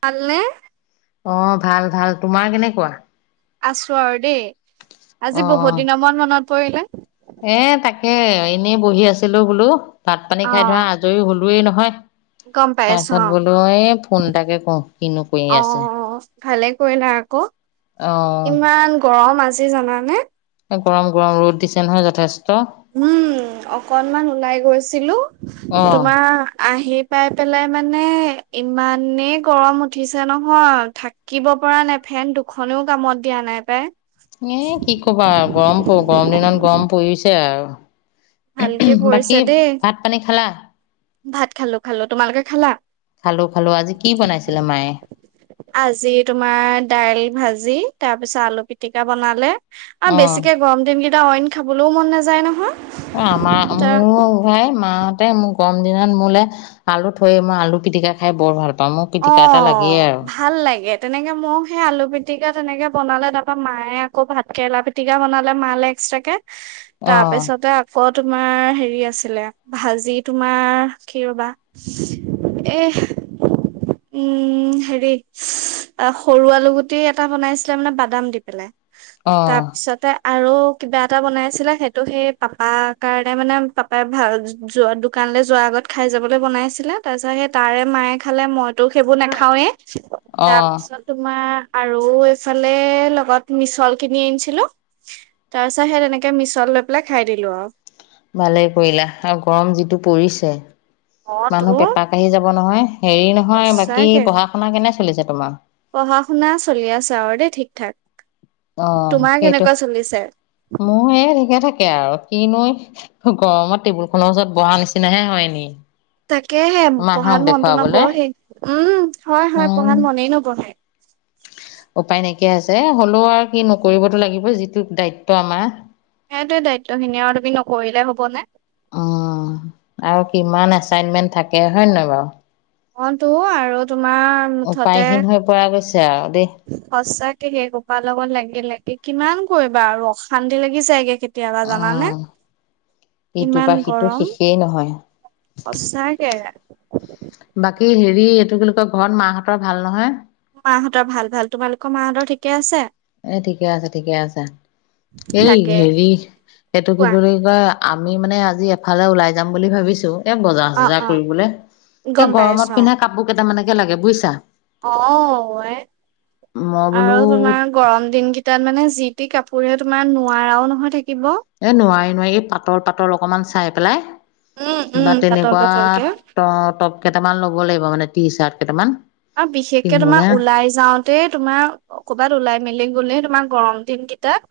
ভালনে? অ ভাল ভাল তোমাৰ কেনেকুৱা? আছো আৰু দেই, আজি অ' বহুত দিনৰ মন মনত, পৰিলে? এ তাকে এনেই বহি আছিলো বোলো। ভাত - পানী খাই ধৰা অ' আজৰি হ'লো। ৰুৱেই নহয়। গম পাইছো তাৰপিছত অ'। বোলো এই ফোনটাকে কৰো কিনো কৰি আছে। অ' ভালে কৰিলা আকৌ। অ' ইমান গৰম আজি জানানে? গৰম গৰম ৰ'দ দিছে নহয় যথেষ্ট। উম অকনমান ওলাই গৈছিলো অ' তোমাৰ আহি। পাই পেলাই মানে ইমানেই, গৰম উঠিছে নহয় থাকিব পৰা নাই ফেন দুখনেও কামত দিয়া নাই পাই। এ কি কবা গৰম প গৰম দিনত গৰম পৰিছে আৰু ভালকে অ পৰিছে বাকী দেই। ভাত পানী খালা ভাত খালো খালো তোমালোকে খালা খালো খালো আজি কি বনাইছিলে মায়ে আজি তোমাৰ দাইল ভাজি তাৰপিছত আলু পিটিকা বনালে অ বেছিকে গৰম দিম কি প অইন খাবলৈও মন নাযায় নহয় অ আমাৰ তাৰ মোৰ উভাই মাহঁতে মোৰ গম দিনত মোলে আলু থৈ মই আলু পিটিকা খাই বৰ ভাল পাওঁ মোৰ অ পিটিকা এটা লাগেই আৰু ভাল লাগে তেনেকে ময় সেই আলু পিটিকা তেনেকে বনালে তাৰ পৰাা মায়ে আকৌ ভাত কেেৰেলা পিটিকা বনালে মালে এক্সট্ৰাকে অ তাৰপিছতে আকৌ তোমাৰ হেৰি আছিলে ভাজি তোমাৰ কি ৰবা এ উম হেৰি সৰু আলু গুটি এটা বনাইছিলে মানে বাদাম দি পেলাই অ তাৰপিছতে আৰু কিবা এটা বনাইছিলে সেইটো সেই পাপাৰ কাৰণে মানে পাপাই ভ যোৱা দোকানলৈ যোৱাৰ আগত খাই যাবলৈ বনাইছিলে তাৰপিছত সেই তাৰে মায়ে খালে মই তোক সেইবোৰ নাখাৱে অ তাৰপিছত তোমাৰ আৰু এইফালে লগত মিছল কিনি আনিছিলো তাৰপিছত সেই তেনেকে মিছল লৈ পেলাই খাই দিলো আৰু ভালেই কৰিলা আৰু গৰম যিটো পৰিছে অ মানুহ তোৰ পেপা কাঢ়ি যাব নহয় হেৰি নহয় বাকী সঁচাকে পঢ়া শুনা কেনে চলিছে তোমাৰ পঢ়া শুনা চলি আছ আৰু দেই ঠিক ঠাক অ তোমাৰ সেইটো কেনেকুৱা চলিছে মোৰ এই কে থাকে তাকে আৰু কি নৈ গৰমত টেবুল খনৰ ওচৰত বহা নিচিনাহে হয়নি তাকেহে পঢ়াত মনতো নবেই উম হয় হয় পঢ়াত উম মনেই নবঢ়ে উপায় নাইকিয়া আছে হলেও আৰু কি নকৰিবতো লাগিব যিটো দায়িত্ব আমাৰ সেইটয়ে দায়িত্বখিনি আৰু তুমি নকৰিলে হ'বনে উ আৰু কিমান এচাইনমেন্ট থাকে হয়ে নহয় বাৰু অ তো আৰু উপায়হীন হৈ পৰা গৈছে আৰু দেই সঁচা ঠে গোপাল লগৰ লাগিল লাগে কিমান কৰিবা আৰু অশান্তি লাগি যায়গে কেতিয়াবা জানানে উম ইটোৰ ইমান পৰা সিটো গৰম শেষেই নহয় সচাকে বাকী হেৰি এইটো কি কয় ঘৰত মাহঁতৰ ভাল নহয় মাহঁতৰ ভাল ভাল তোমালোকৰ মাহঁতৰ ঠিকে আছে এ ঠিকে আছে ঠিকে আছে এই তাকে হেৰি এইটো কি কোৱা বুলি কয় আমি মানে আজি এফালে ওলাই যাম বুলি ভাবিছোঁ এ বজাৰ অ চজাৰ অ কৰিবলে গম এই গৰমত পাইছো পিন্ধা কাপোৰ কেইটামানকে লাগে বুজিছা অ অ এ মই বোলো দিনকেইটাত মানে যি টি কাপোৰে তোমাৰ নোৱাৰাও নহয় থাকিব এ নোৱাৰি নোৱাৰি এই পাতল পাতল অকমান চাই পেলাই উম উম বা পাতল পাতলকে তেনেকোৱা ত কেইটামান ল'ব লাগিব মানে টি চাৰ্ট কেইটান অ বিশেষকে তোমাৰ ওলাই যাওঁতে তোমাৰ কৰ'বাত ওলাই মেলি গলে তোমাক গৰম দিন কিতাত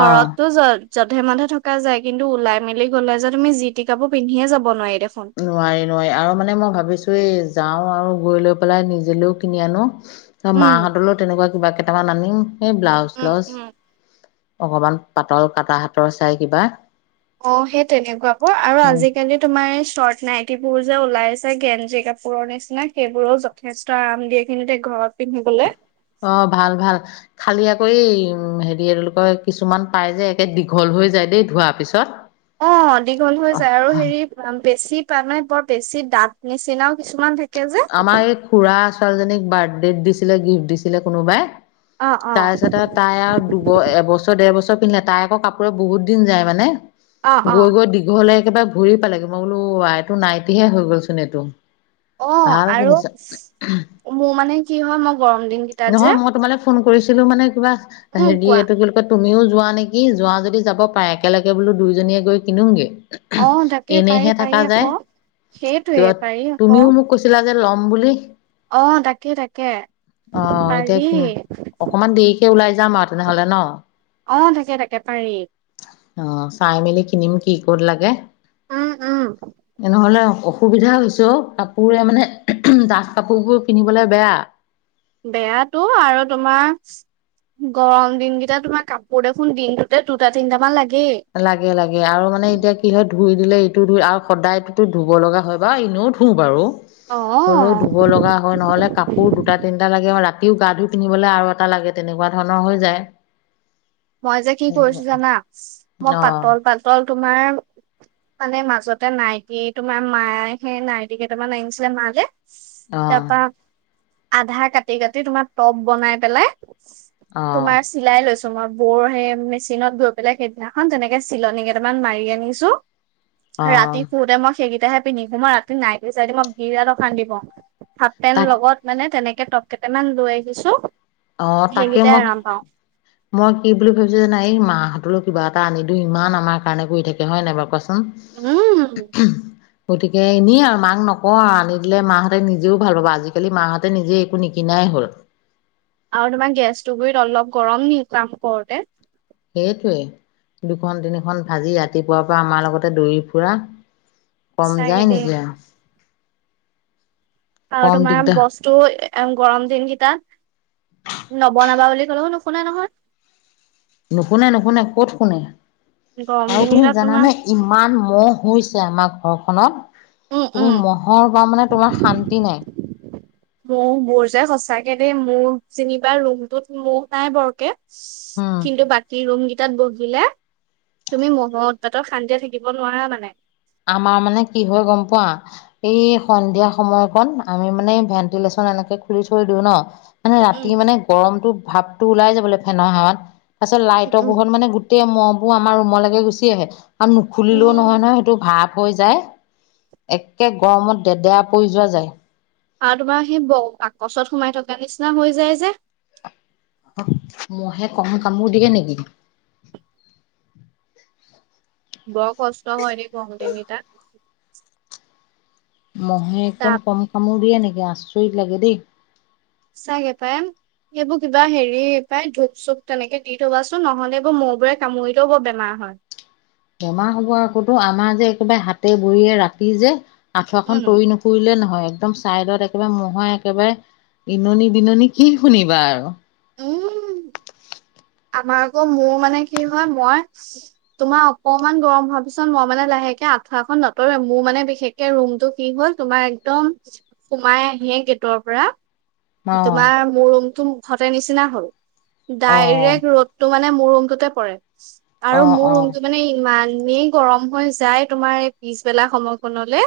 অ জল জধে মধে থকা যায় কিন্তু ওলাই মিলি গ'লে যে তুমি জি তি কাপোৰ পিন্ধিয়ে যাব নোৱাৰি দেখোন নোৱাৰি নোৱাৰি আৰু মানে মই ভাবিছো এই যাওঁ আৰু ৰি লৈ পেলাই নিজিলেও কিনি আনো ত উম মাহঁতলৈও তেনেকোৱা কিবা কেইটামান আনিম এই ব্লাউজ উম চেলাউজ উম অকমান পাতল কটা হাতৰ চাই কিবা অঁ সেই তেনেকোৱা ক আৰু উম আজিকালি তোমাৰ চৰ্ট নাইটীবোৰ যে ওলাইছে গেঞ্জি কাপোৰৰ নিচিনা সেইবোৰো যথেষ্ট আৰাম দিয়ে কিন্তু ঘৰত পিন্ধিবলে অঁ ভাল ভাল খালি আকৌ হেৰি কি কয় কিছুমান পাই যে একে দীঘল হৈ যায় দেই ধোৱা পিছত অঁ দীঘল হৈ যায় আৰু হেৰি বেছি মে বৰ বেছি দাঁত নিচিনাও কিছুমান থাকে যে আমাৰ এই খুৰা ছোৱালীজনীক বাৰ্থডে দিছিলে গিফ্ট দিছিলে কোনোবাই অ অ তাৰপিছত আৰু তাই আৰু দুব এবছৰ ডেৰ বছৰ পিন্ধিলে তাই আকৌ কাপোৰে বহুত দিন যায় মানে অ অ গৈ গৈ দীঘললেই কিবা ভৰি পালেগৈ মই বোলো এইটো নাইটিহে হৈ গ'লচোন এইটো অঁ ভাল আৰু কিনিছা মোৰ মানে কি হয় মই গৰম দিন কেইটাত নহয় যে মই তোমালৈ ফোন কৰিছিলো মানে কিবা উম হেৰি কোৱা এইটো কি বুলি কয় তুমিও যোৱা নেকি যোৱা যদি যাব পাৰে একেলগে বোলো দুইজনীয়ে গৈ কিনো গে অঁ! তাকে পাৰি পাৰি আকৌ, সেইটোৱে পাৰি তুমিও আকৌ। মোক কৈছিলা ল'ম বুলি। অ' তাকেই তাকে অ পাৰি। এতিয়া অকমান দেৰিকে ওলাই যাম আৰু তেনেহ'লে ন'। অ' তাকে তাকে পাৰি। অ' চাই মেলি কিনিম কি, ক'ত লাগে। উম উম তেনেহ'লে অসুবিধা হৈছে অ'! কাপোৰে মানে, ডাঠ কাপোৰবোৰ পিন্ধিবলৈ বেয়া। বেয়াটো আৰু তোমাৰ, গৰম দিনকেইটা তোমাৰ কাপোৰ দেখোন দিনটোতে দুটা তিনটামান লাগে। লাগে লাগে আৰু মানে এতিয়া কি হয় ধুই দিলে ইটো ধুই আৰু সদায়টোতো ধুব লগা হয় বাও এনেও ধুওঁ বাৰু। অ হ'লেও ধুব লগা হয়। নহ'লে কাপোৰ দুটা তিনটা লাগে অ' ৰাতি। ৰাতিও গা ধুই পিন্ধিবলৈ আৰু এটা লাগে তেনেকুৱা ধৰণৰ হৈ যায়। মই যে কি সেইটো কৰিছোঁ জানা! মই অ পাতল পাতল তোমাৰ মানে, মাজতে নাইটি, তোমাৰ মায়ে সেই নাইটি কেইটামান আনিছিলে মালে। অঁ! তাৰপা আধা কাটি, কাটি তোমাৰ টপ বনাই পেলাই অ তোমাৰ চিলাই লৈছোঁ। তোমাৰ বৌৰ সেই মেচিনত গৈ পেলাই সেইদিনাখন তেনেকে চিলনী কেইটামান মাৰি আনিছোঁ। অ ৰাতি শোতে মই সেইকেই তেতিয়াহে পিন্ধি শুও। মই ৰাতি নাইটি চাইটি মই বিৰাত অশান্তি পাওঁ। হাফ পেন্ট তাক লগত মানে, তেনেকে টপ কেইটামান লৈ আনিছোঁ। অ' তাকে মই, মই কি বুলি ভাবিছোঁ জানা! এই মাহঁতলেও কিবা এটা আনি দিও, ইমান আমাৰ কাৰণে কৰি থাকে হয় নাই বাৰু কোৱাচোন। ন' উম হু! গতিকে, এনেই আৰু মাক নকওঁ আৰু আনি দিলে মাহঁতে নিজেও ভাল পাব। আজিকালি মাহঁতে নিজে একো নিকিনাই হ'ল। আৰু তোমাৰ গেছটো গুৰিত অলপ গৰম নি কাম কৰোঁতে। সেইটোৱেই দুখন তিনিখন ভাজি ৰাতিপুৱাৰ পৰা আমাৰ লগতে দৌৰি ফুৰা কম চাগে যায় দেই নেকি অ'। আৰু তোমাৰ দিগদাৰ বস্তু এ গৰম দিন কেইটাত নবনাবা বুলি ক'লেও নুশুনা নহয়! নোশুনে নোশুনে। ক'ত শুনে? গৰম আৰু তুমি দিনকেইটাত তোমাৰ জানাানে ইমান মহ হৈছে। ছে আমাৰ ঘৰখনত। উম উম তুমি মহৰ পা মানে তোমাৰ শান্তি নাই। মহ মোৰ যে সচাকে দেই মোৰ যেনিবা ৰুমটোত মহ নাই বৰকে। উম। কিন্তু বাকী ৰুম কি। টাত বহিলে তুমি মহৰ উৎপাতত শান্তিয়ে থাকিব নোৱাৰা মানে। আমাৰ মানে কি হয় গম পোৱা এই সন্ধিয়া সময়কণ আমি মানে ভেণ্টিলেশ্যন এনেকে খুলি থৈ দিওঁ ন। মানে উম ৰাতি উম মানে গৰমটো ভাৱটো ওলাই যা য় বোলে ফেনৰ হাৱাত। পাছত লাইটৰ উম পোহত মানে গোটেই মহ। বোৰ আমাৰ ৰুমলৈকে গুচি আহে আৰু নুখুলিলেও উম নহয় নহয় সে। ইটো ভাপ হৈ যায় একে গৰমত দেদেৰা পৰি যোৱা যায়। আৰু তোমাৰ সেই ব বাকচত সোমাই থকা নিচিনা হৈ যায় যে। মহে কম কামোৰ দিয়ে নেকি। বৰ কষ্ট হয় দেখো। কমতি নি তাত। চিক। মহে একদম কম কামোৰ দিয়ে নেকি। আচৰিত লাগে দেই। চাগে পাই। এইবোৰ কিবা হেৰি পাই ধূপ চুপ তেনেকে দি থবাচোন নহলে এইবোৰ মৌ বোৰে কামুৰিতেও বৰ বেমাৰ হয়। বেমাৰ হ'ব আকতো আমাৰ যে একেবাৰে হাতে ভৰিয়ে ৰাতি যে আঁঠুৱাখন উম তৰি নটৰিলে নহয়। একদম চাইডত একেবাৰে মহৰ একেবাৰে ইননি বিননি কি শুনিবা আৰু। উম। আমাৰ আকৌ মোৰ মানে কি হয় মই তোমাৰ অকমান গৰম হোৱাৰ পিছত মই মানে লাহেকে আঠুৱাখন নতৰোৱে মোৰ মানে বিশেষকে ৰুমটো কি হল তোমাৰ একদম সোমাই আহে গেটৰ পৰা। অ তোমাৰ মোৰ ৰুমতো মুখতে। তাই নিচিনা হল। ডায়ৰেক অ ৰ'দটো। মানে মোৰ ৰুমটোতে পৰে। আৰু অ মোৰ অ ৰুমটো মানে ইমান। এনেই গৰম হৈ যায় তোমাৰ এই পিছবেলা সময়কনলে।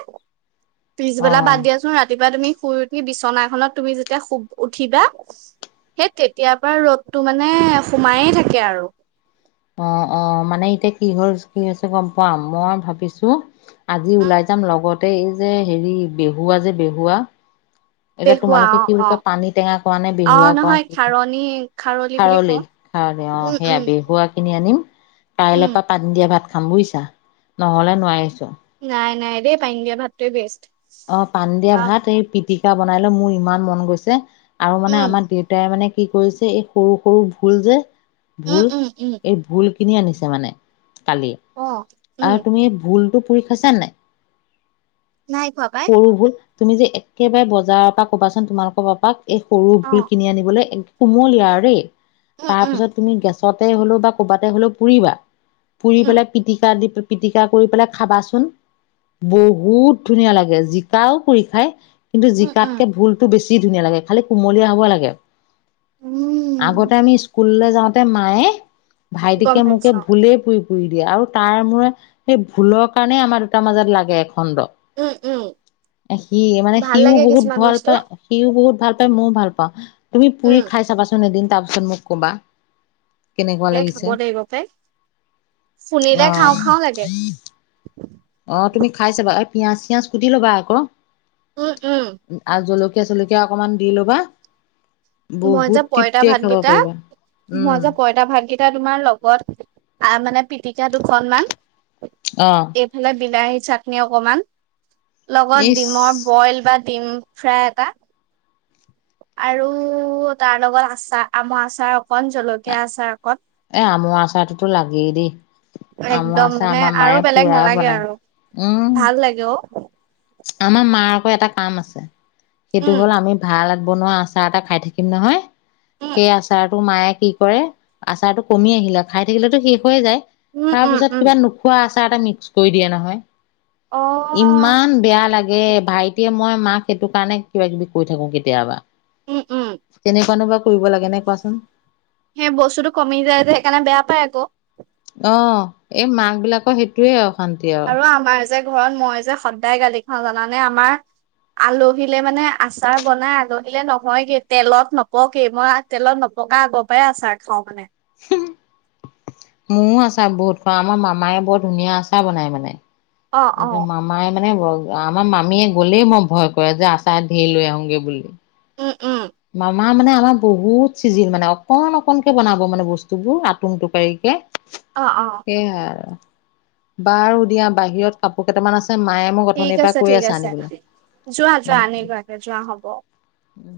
অ পিছবেলা বাদ দিয়াচোন ৰাতিপুৱা তুমি। শুই উঠি বিচনাখনত তুমি যদি। উঠিবা সেই তেতিয়াৰ পৰা ৰ'দটো মানে সোমায়ে থাকে আৰু। অ অ মানে এতিয়া কি-কি হৈছে গম পোৱা? মই ভাবিছো আজি ওলাই যাম লগতে এই যে হেৰি বেহুৱা যে বেহুৱা। এতিয়া বেহুৱা তোমালোকে কি বুলি অ অ কয় পানী টেঙা কোৱা নে অ', বেহুৱা কোৱা নহয় কি কোৱা খাৰণী বুলি খাৰলি কওঁ। খাৰলি অ উম, সেয়া উম, বেহুৱা কিনি আনিম কাইলৈ উম, পৰা পানী দিয়া ভাত। খাম বুইছা নহ'লে নোৱাৰিছো। নাই নাই দেই, পানী দিয়া ভাতটোৱে বেষ্ট। অ, পানী দিয়া আহ, ভাত এই পিটিকি। কা বনাই লৈ মোৰ ইমান মন গৈছে,। আৰু মানে উম, আমাৰ দেউতাই মানে। কি কৰিছে এই সৰু সৰু ভুল যে। উম, ভুল উম, উম, এই ভুল। কিনি আনিছে মানে। কালি অ', উম, আৰু তুমি ভুলটো। পুৰি খাইছানে নাই? নাই খোৱা পাই। সৰু ভুল তুমি যে, একেবাৰে বজাৰৰ পৰা কবাচোন তোমালোকৰ পাপাক। এই সৰু ভুল অ', কিনি আনিবলৈ এক। কুমলীয়াৰে। উম, উম, তাৰপিছত তুমি গেছত। গেছতে হ'লেও বা ক'ৰবাতে হলেও পুৰিবা। পুৰি উম, পেলাই পিটিকা দি। পিটিকা কৰি পেলাই খাবাচোন বহুত। ধুনীয়া লাগে জিকাও পুৰি খাই। কিন্তু উম, উম, জিকাতকে ভুলটো বেছি। ছি ধুনীয়া লাগে খালি কুমলীয়া হ'ব লাগে। উম, আগতে আমি। স্কুললৈ যাওঁতে মায়ে। গম ভাইটিকে মোকে পাইছো অ', ভুলেই। দিয়ে আৰু তাৰ মৰে সেই ভুলৰ কাৰণে আমাৰ দুটাৰ মাজত লাগে এখণ্ড। উম, উম, সি মানে ভাল সিও লাগে বহুত কিছুমান ভাল বস্তু। পায়, সিও বহুত। ভাল পাই মইও ভাল পাওঁ। তুমি পুৰি উম, খাই চাবাচোন এদিন। তাৰ পাছত মোক কবা। কেনেকুৱা তে খাব লাগিছে লাগিব পাই অ শুনিলে খাওঁ খাওঁ লাগে। অ, তুমি খাই চাবা এই পিয়াজ চিয়াজ কুতি ল'বা আকৌ। উম উম। আৰু জলকীয়া অকণমান দি ল'বা। মই বহুত যে পইতা তৃপ্তিয়ে খাব ভাতকেইটা পাৰিবা। মই উম যে পইতা ভাতকেইটা। এতিয়া তোমাৰ লগত আ মানে পিটিকা দুখন মান অ' এইফালে বিলাহী। চাটনি অকমান লগত ইচ ডিমৰ বইল বা দিম ফ্ৰাই এটা আৰু তাৰ লগত আচাৰ আমৰ আচাৰ অকন জলকীয়া আচাৰ। অকণ এ আমৰ আচাৰটোতো লাগেই দেই আমৰ একদম আচাৰ মানে আমাৰ আৰু মায়ে বেলেগ পুৰা নালাগে আৰু বনায় উম। ভাল লাগে অ আমাৰ মাৰ আকৌ এটা কাম আছে। সেইটো উম হ'ল আমি ভাল। বনোৱা আচাৰ এটা খাই থাকিম নহয়। উম সেই আছাৰ তোৰ মায়ে কি কৰে আচাৰটো কমি আহিলে খাই থাকিলেতো শেষ হৈয়ে যায়। উম তাৰ উম পিছত উম কিবা নোখোৱা আছে। তাতে মিক্স কৰি দিয়ে নহয়। অ ইমান বেয়া লাগে ভাইটিয়ে মই মাক সেইটো কাৰণে কিবা কিবি কৈ থাকো কেতিয়াবা। উম উম তেনেকুৱানো বা কৰিব লাগে নে কোৱাচোন। সেই বস্তুতটো কমি যায় যে সেইকাৰণে বেয়া পায় আকৌ। অ', এই মাক বিলাকৰ সেইটোয়ে অ', শান্তি আৰু যে ঘৰত মই যে সদায় গালি খাওঁ জানানে আমাৰ আলহীলৈ মানে আচাৰ বনাই আলহীলৈ নহয়গে তেলত নপকে মই তেলত নপকা আগৰ পৰাই আচাৰ খাওঁ মানে। হম্', মোৰো আচাৰ বহুত খাওঁ। আমাৰ মামায় বৰ ধুনীয়া আচাৰ বনাই মানে। অ ', মোৰ মামায় মানে মানে আমাৰ মামীয়ে গলেই মই ভয় কৰে যে আচাৰ ঢেৰ লৈ আহোগে বুলি। উম উম মামা আমাৰ মানে আমাৰ বহুত চিজিল মানে অকনণ অকনকে বনাব মানে বস্তু বোৰ আটুং টোকাৰি কে। অ অ সেই আৰু বাৰু দিয়া বাহিৰত কাপোৰ কেইটামান আছে। মায়ে মোক ঠিক অথনিৰ পৰা আছে- কৈ ঠিক আছে আনিবলৈ। যোৱা যোৱা উম, আনি উম, লোৱাগে যোৱা হ'ব। উম।